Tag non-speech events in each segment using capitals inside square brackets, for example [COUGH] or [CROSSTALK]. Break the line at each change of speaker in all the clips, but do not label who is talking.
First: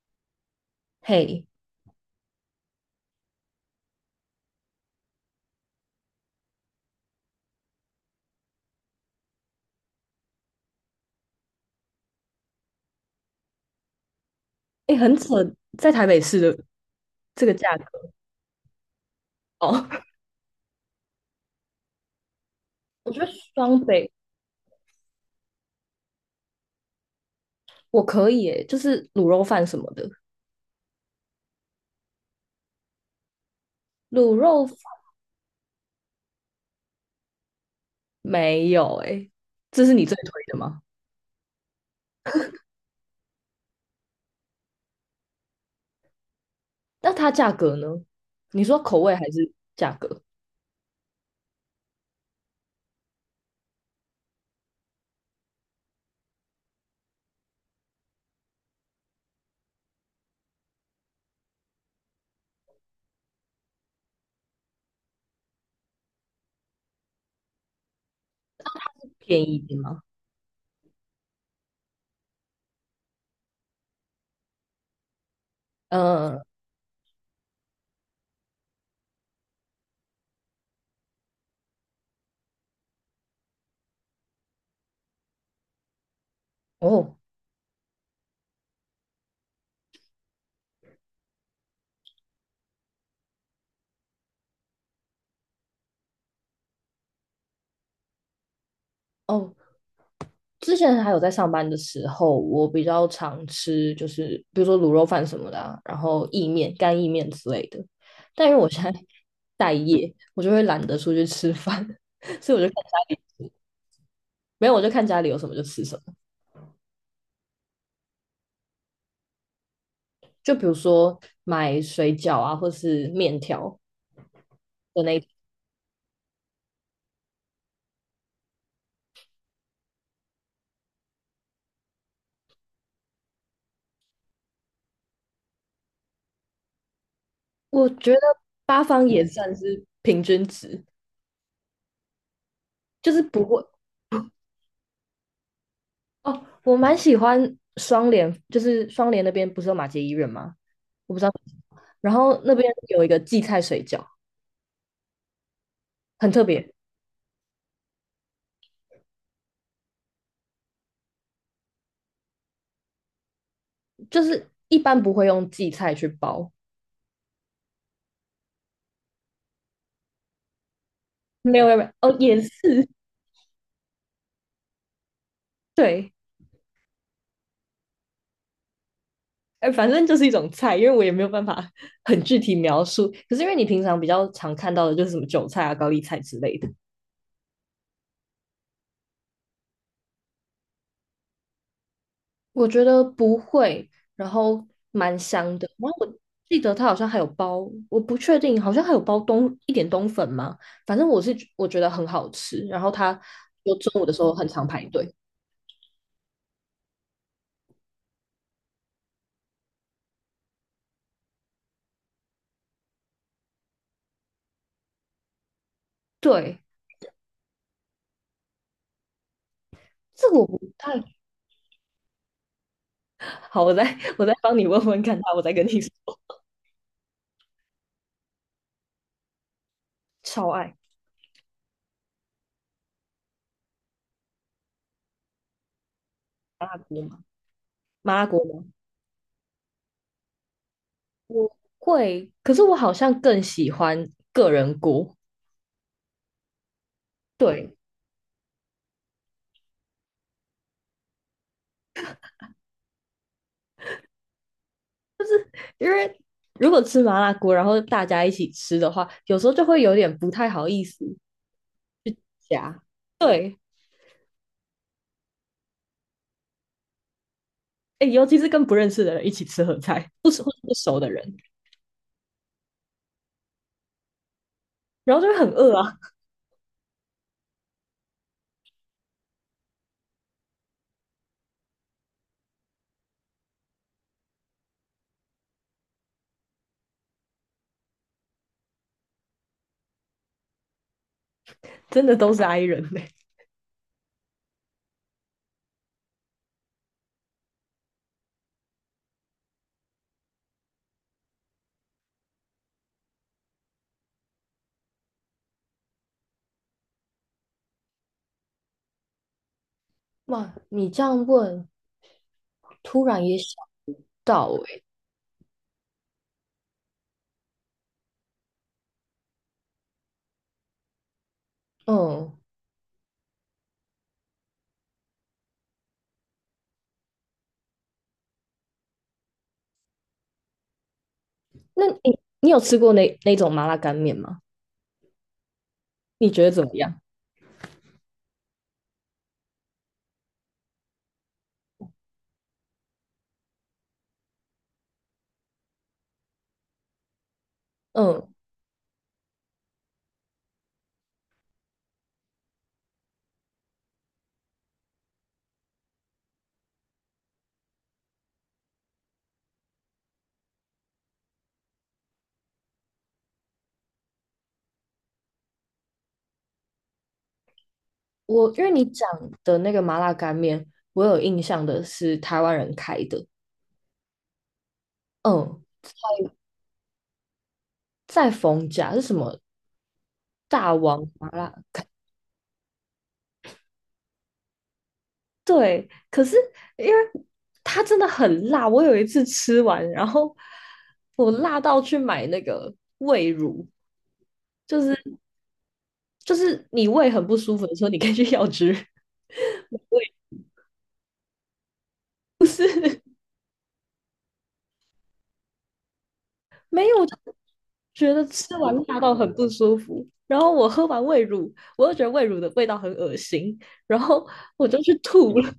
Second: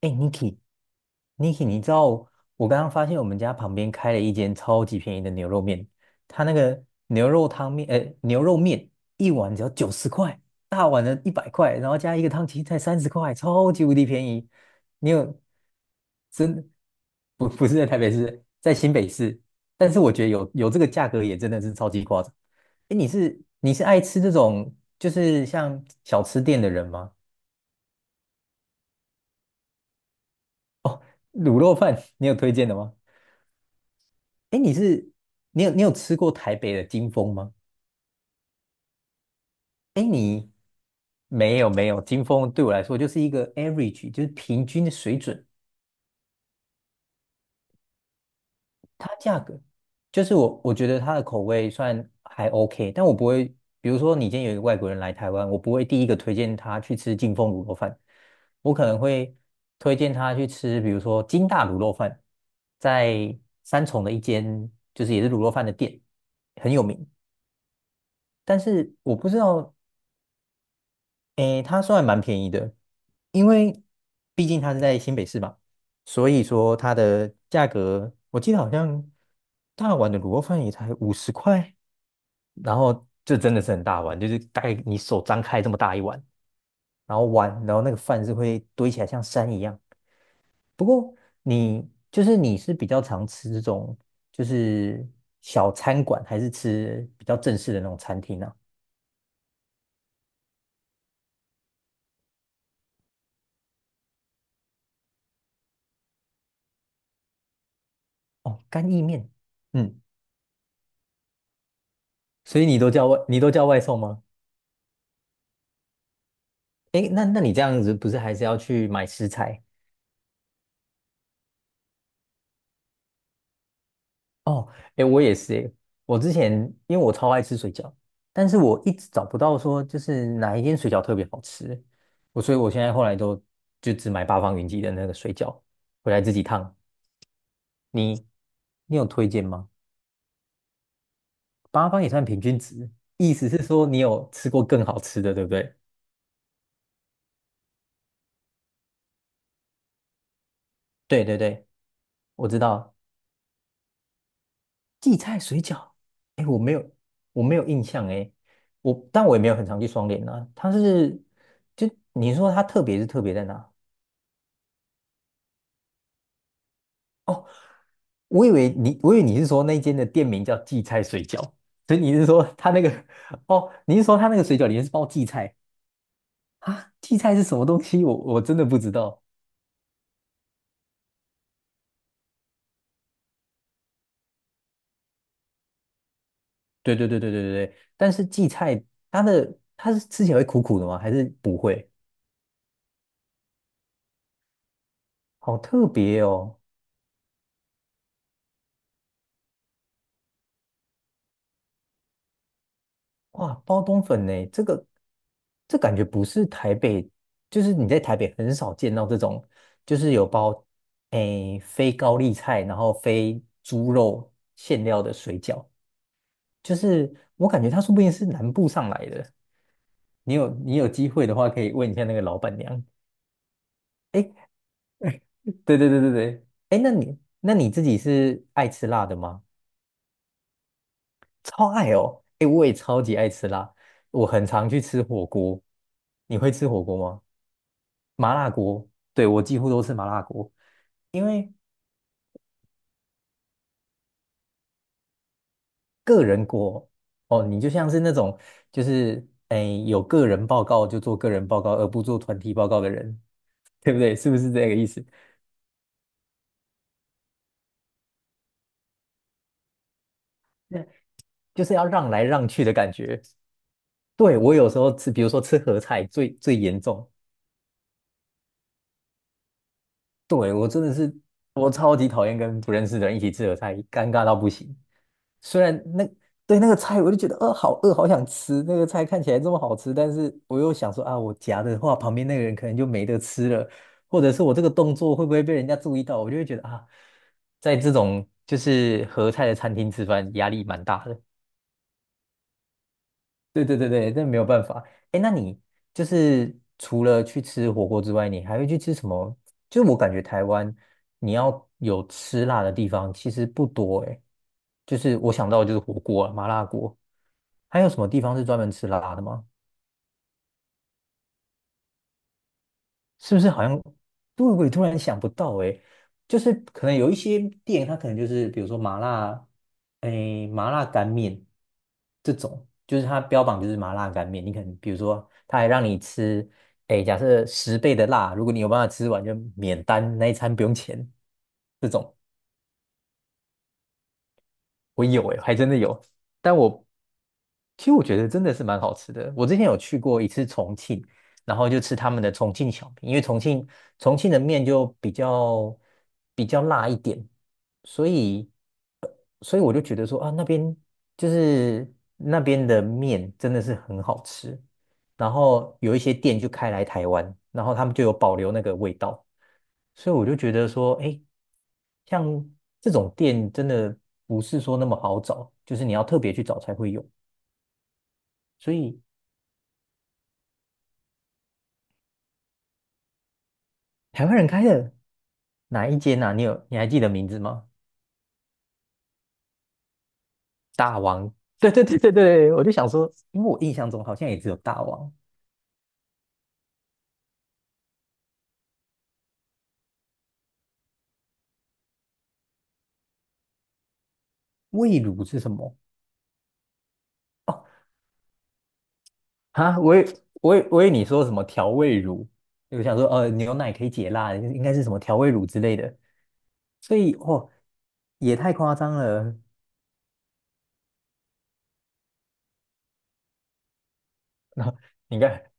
哎，Niki，Niki，
嘿，
你知道我刚刚发现我们家旁边开了一间超级便宜的牛肉面，它那个牛肉汤面，牛肉面一碗只要90块，大碗的100块，然后加一个汤青才30块，超级无敌便宜。
哎，
你
很扯，
有
在台北市的
真
这
不
个
不是
价
在台北
格
市，在新北市，
哦。
但是我觉
[LAUGHS]
得有这个价格也真的是超级夸张。哎，你
我觉得
是你
双
是爱
北
吃这种就是像小吃店的人吗？
我可以诶，就是卤肉饭什么的，
卤肉饭你有推荐的吗？
卤
哎，
肉饭
你有吃过台北的金丰吗？
没有诶，这是
哎，
你最推的吗？
没有没有，金丰对我来说就是一个 average，就是平均的水准。
那它价格呢？你说口味
它
还
价
是
格
价格
就是我觉得它的口味算还 OK，但我不会，比如说你今天有一个外国人来台湾，我不会第一个推荐他去吃金丰卤肉饭，我可能会推荐他去吃，比如说金大卤肉饭，在三重的一间就是也是卤肉饭的店，很有名。但是我不知
便宜一
道
点吗？
诶，它算蛮便宜的，因为毕竟它是在新北市嘛，所
嗯，
以说它的价格，我记得好像大碗的卤肉饭也才50块，然后这真的是很大碗，就是大概你手张开这么大一碗，
哦
然后那个饭是会堆起来像山一样。不过你是比较常吃这种就是小餐馆，还是吃比较正式的那种餐厅呢？
哦，之前还有在上班的时候，我比较常吃，就是比如说卤肉饭什么的啊、然后意面、干意面之类的。但因为
哦，
我现
干
在
意面，
待
嗯，
业，我就会懒得出去吃饭，所以
所
我就
以
看家
你都叫外送吗？
没有，我就看家里有什么就吃什么。
哎，那你这样子不是还是要去买食材
就比如说买水饺啊，或是面条
哦？
的
哎，
那一
我
种，
也是哎，我之前因为我超爱吃水饺，但是我一直找不到说就是哪一间水饺特别好吃，所以我现在后来都就只买八方云集的那个水饺回来自己烫。
我觉得
你
八
你有
方也
推荐
算
吗？
是平均值，
八方也算平均值，
就是
意
不
思是
会
说你有吃过更好吃的，对不对？
哦。我蛮喜欢双联，就是双联那边不是有马偕医院吗？我不
对
知道
对对，
然后
我
那
知
边
道
有一个荠菜水饺，
荠菜水饺，
很特
哎，
别，
我没有印象哎，但我也没有很常去双连啊。就你说它特别是特别在哪？
就是一般不会用荠菜去包，
哦，我以为你是说那间的店名叫荠菜水饺，
没有没有没有
所以你
哦，
是
也
说
是
它那个，哦，你是说它那个水饺里面是包荠菜
[LAUGHS] 对，
啊？荠菜是什么东西？我真的不知道。
哎，反正就是一种菜，因为我也没有办法很具体描述。可是因为你平常比较常看到的就是什么韭菜啊、高丽菜之类的，
对对对对对对对，但是荠菜它是吃起来会苦苦的吗？还是不会？
我觉得不会，然后蛮香
好
的。
特
然后我
别哦。
记得它好像还有包，我不确定，好像还有包冬一点冬粉吗？反正我是我觉得很好吃，然后它
哇，
就
包
中
冬
午的时
粉
候很
呢？
常排队。
这感觉不是台北，就是你在台北很少见到这种，就是有包非高丽菜，然后非猪肉馅料的水饺，
对，
就是我感觉它说不定是南部上来的。
这
你
个我
有
不
你有
太
机会的话，可以问一下那个老板娘。
好，我再
诶，
帮你问问看他，我再跟
[LAUGHS] 对对
你说。
对对
[LAUGHS]
对，诶，那你自己是爱吃辣的吗？
超爱
超爱哦，诶，我也超级爱吃辣，我很常去吃火锅。你会
麻
吃
辣
火锅
锅
吗？
吗？麻辣
麻
锅
辣
吗？
锅，对，我几乎都吃麻辣锅，因为
我会，可是我好像更喜欢个人锅。
个人锅哦，你就
对，
像是那种就是哎有个人报告就做个人报告，而不做团体报告的人，对不对？是不是这个意思？
因为如果吃麻辣锅，然后大家一起吃的话，有时候就会有点不太好意
那
思
就是要让来让去的
夹。
感觉。
对，
对，我有时候吃，比如说吃合菜最最严重，
哎，尤其是跟不认识的人一起吃合菜，不熟
对，我
不
真的
熟的
是
人，
我超级讨厌跟不认识的人一起吃合菜，尴尬到不行。
然后就会很
虽
饿
然
啊，
那对那个菜，我就觉得好饿，好想吃那个菜，看起来这么好吃，但是我又想说啊，我夹的话，旁边那个人可能就没得吃了，或者是我这个动作会不会被人家注意到，我就会觉得啊，在这种就是合菜的餐厅吃饭，压力蛮大的。
真的都是 i 人嘞、
对对对对，这没有办法。哎，那你就是除了去吃火锅之外，你还会去吃什么？就是我感觉台湾你要有吃辣的地方其实不多哎，就是我想到的就是火锅啊，麻辣锅，还有什么地方是专门吃辣的吗？
哇，你这样问，突然
是
也
不是
想
好像
不
对
到
我也
哎。
突然想不到诶，就是可能有一些店，它可能就是比如说麻辣，诶，麻辣干面这
嗯，
种，就是它标榜就是麻辣干面，你可能比如说他还让你吃，诶，假设10倍的辣，如果你有办法吃完就免单，那一餐不用钱
那
这种。
你有吃过那种麻辣干面吗？
我有诶，还真的有。
你觉得
但
怎么
我
样？
其实我觉得真的是蛮好吃的。我之前有去过一次重庆，然后就吃他们的重庆小面，因为重庆的面就比较辣一点，所
嗯，
以所以我就觉得说啊，就是那边的面真的是很好吃，然后有一些店就开来台湾，然后他们就有保留那个味道，所以我就觉得说，哎，像这种店真的不是说那么好找，就是你要特别去找才会有。
我因为
所
你
以
讲的那个麻辣干面，我有印象的是台湾人开的，
台湾人开的
嗯，
哪一间啊？你还记得名字吗？
在逢甲是什么大
大
王麻
王，
辣？
[LAUGHS] 对对对对对，我就想说，因为我印象中好像也只有大王，
对，可是因为它真的很辣，我有一次吃完，然后我辣到去买那个胃乳，就是
味卤是什么？
就是你胃很不舒
哦
服的时候，你可以去药局 [LAUGHS]
啊，
买
我以
胃
我以我以为你说什么调味乳，我想说牛奶可以解辣，应该是什么调味乳之类的，
没有，
所以哦
觉得
也太
吃完
夸张
辣到很
了。
不舒服。然后我喝完胃乳，我又觉得胃乳的味道很恶心，然后
[LAUGHS]
我
那
就去
你
吐
看，
了，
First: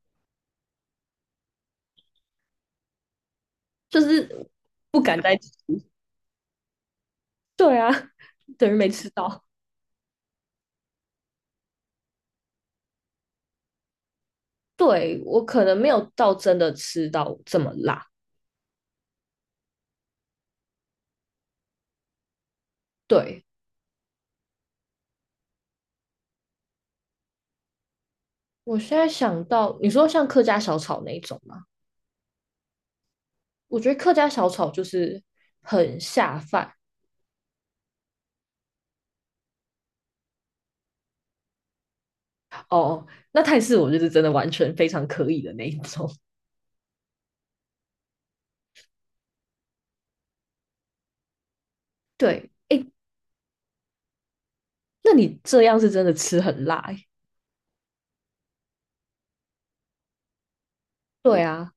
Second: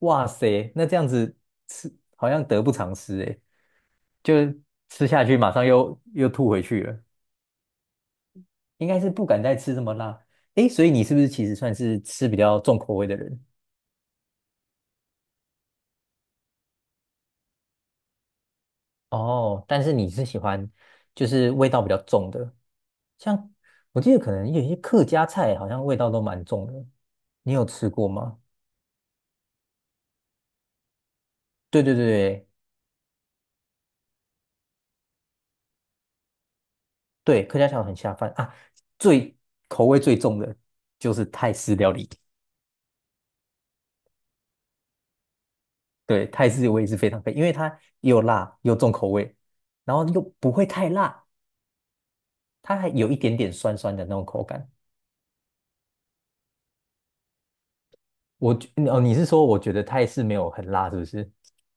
哇塞，那这样子吃好像得不偿失诶，
就
就
是
是
不
吃
敢
下
再
去
吃。
马上又吐回去了，
对啊，等于
应
没
该
吃
是不敢
到。
再吃这么辣。诶，所以你是不是其实算是吃比较重口味的人？
对，我可能没有到真的吃到这么辣。
哦，但是你是喜欢就是味道比较重的，
对，
像我记得可能有一些客家菜好像味道都蛮重的，你有吃过吗？
我现在想到，你说像客家小炒那一种吗？
对对对
我觉得客家小炒就是很下饭
对，客家菜很下饭啊，最口味最重的就是泰式料理。
哦。那泰式我就是真的完全非常可以的那一种。
对，泰式我也是非常配，因为它又辣又重口味，然后又不会太辣，
对，
它
诶，
还有一点点酸酸的那种口感。
那你这样是真的吃很辣欸
哦，你是说我觉得泰式没有很辣，是不是？
对啊，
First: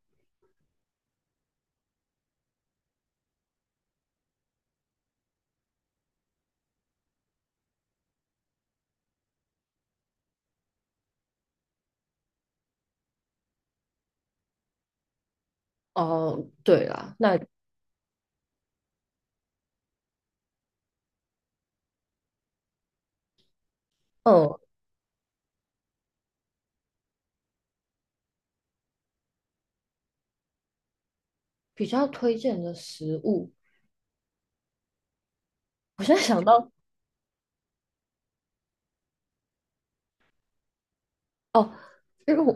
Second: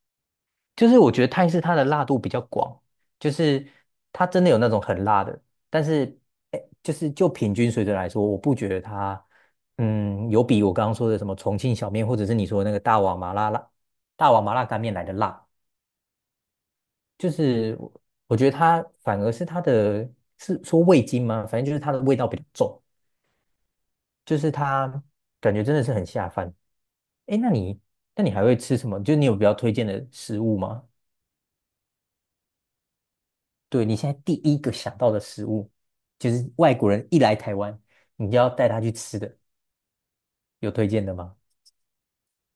就是我觉得泰式它的辣度比较广，就是它真的有那种很辣的，但是哎，就是就平均水准来说，我不觉得它有比我刚刚说的什么重庆小面，或者是你说的那个大碗麻辣干面来的辣，
哦，对啦，
就
那
是我觉得它反而是是说味精吗？反正就是它的味道比较重，就是
嗯，
它感觉真的是很下饭。哎，那你还会吃什么？就是你有比较推荐的食物吗？
比较推荐的食物，
对，你现在第一个想到的食物，
我现在
就
想
是
到
外国人一来台湾，你就要带他去吃的，有推荐的吗？
哦，因为我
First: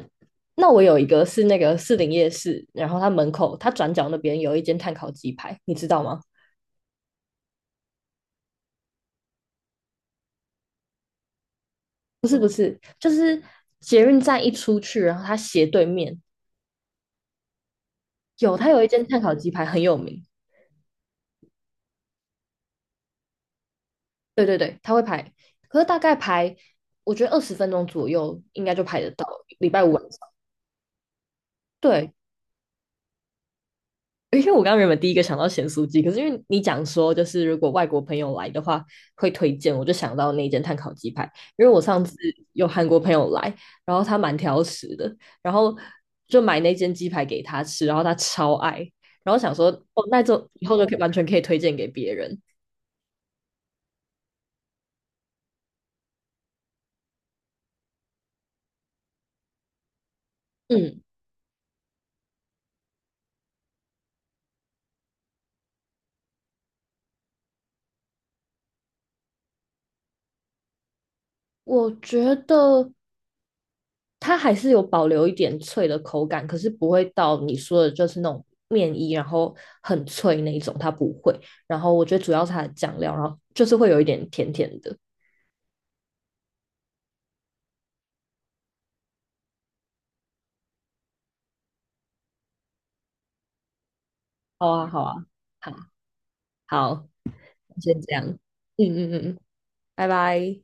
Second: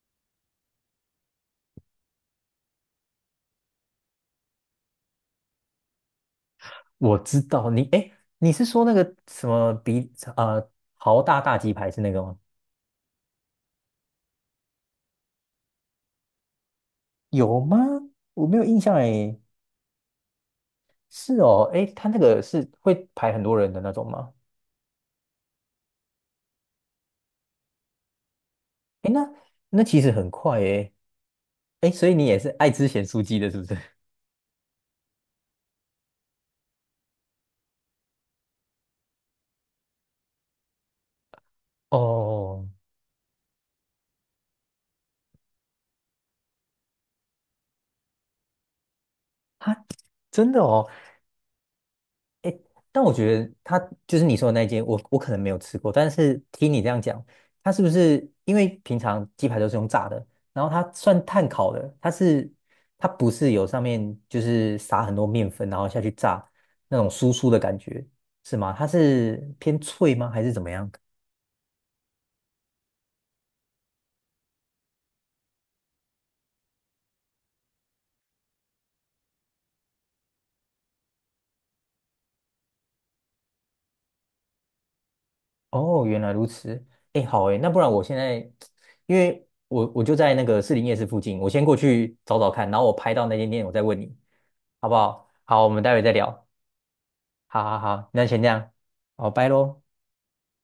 那我有一个是那个士林夜市，然后它门口它转角那边有一间炭烤鸡排，你知道吗？
我知道你，哎，你是说那个什么啊豪大大鸡排是那个吗？
就是捷运站一出去，然后它斜对面
有吗？我
有
没有
它
印
有一
象
间炭烤
哎。
鸡排很有名，
是哦，哎，他那个是会排很多人的那种吗？
对对对，它会排，可是大概排我觉得20分钟左右应该就排得
哎，
到，
那
礼拜
那
五
其
晚
实很
上。
快哎，哎，所
对，
以你也是爱吃咸酥鸡的，是不是？
因为我刚刚原本第一个想到咸酥鸡，可是因为你讲说就是如果外国朋友来的话会推荐，我就想到那间碳烤鸡排。因为我
[LAUGHS]
上次有
哦，
韩国朋友来，然后他蛮挑食的，然后就买那间鸡排给他吃，然后他超爱，然后想说
他
哦，那就
真的
以后就
哦，
可以完全可以推荐给别人。
但我觉得它就是你说的那间，我可能没有吃过，但是听你这样讲，它是不是因为平常鸡排都是用炸的，然后它
嗯，
算碳烤的，它不是有上面就是撒很多面粉，然后下去炸那种酥酥的感觉，是吗？它是偏脆吗？还是怎么样？
我觉得它还是有保留一点脆的口感，可是不会到你说的就是那种面衣，然后很脆那一种，它不会。然后我觉得主要是它的酱料，然后就是会有一点甜甜的。
哦，原来如此。哎，好哎，那不然我现在，因为我就在那个士林夜市附近，我先过去找找看，然后我拍到那间店，我再问你，
好啊，
好不
好啊，
好？好，我们待会再聊。
好，好
好好
先
好，
这样，
那
嗯
先这样，
嗯嗯
哦，
嗯，
拜喽。
拜拜。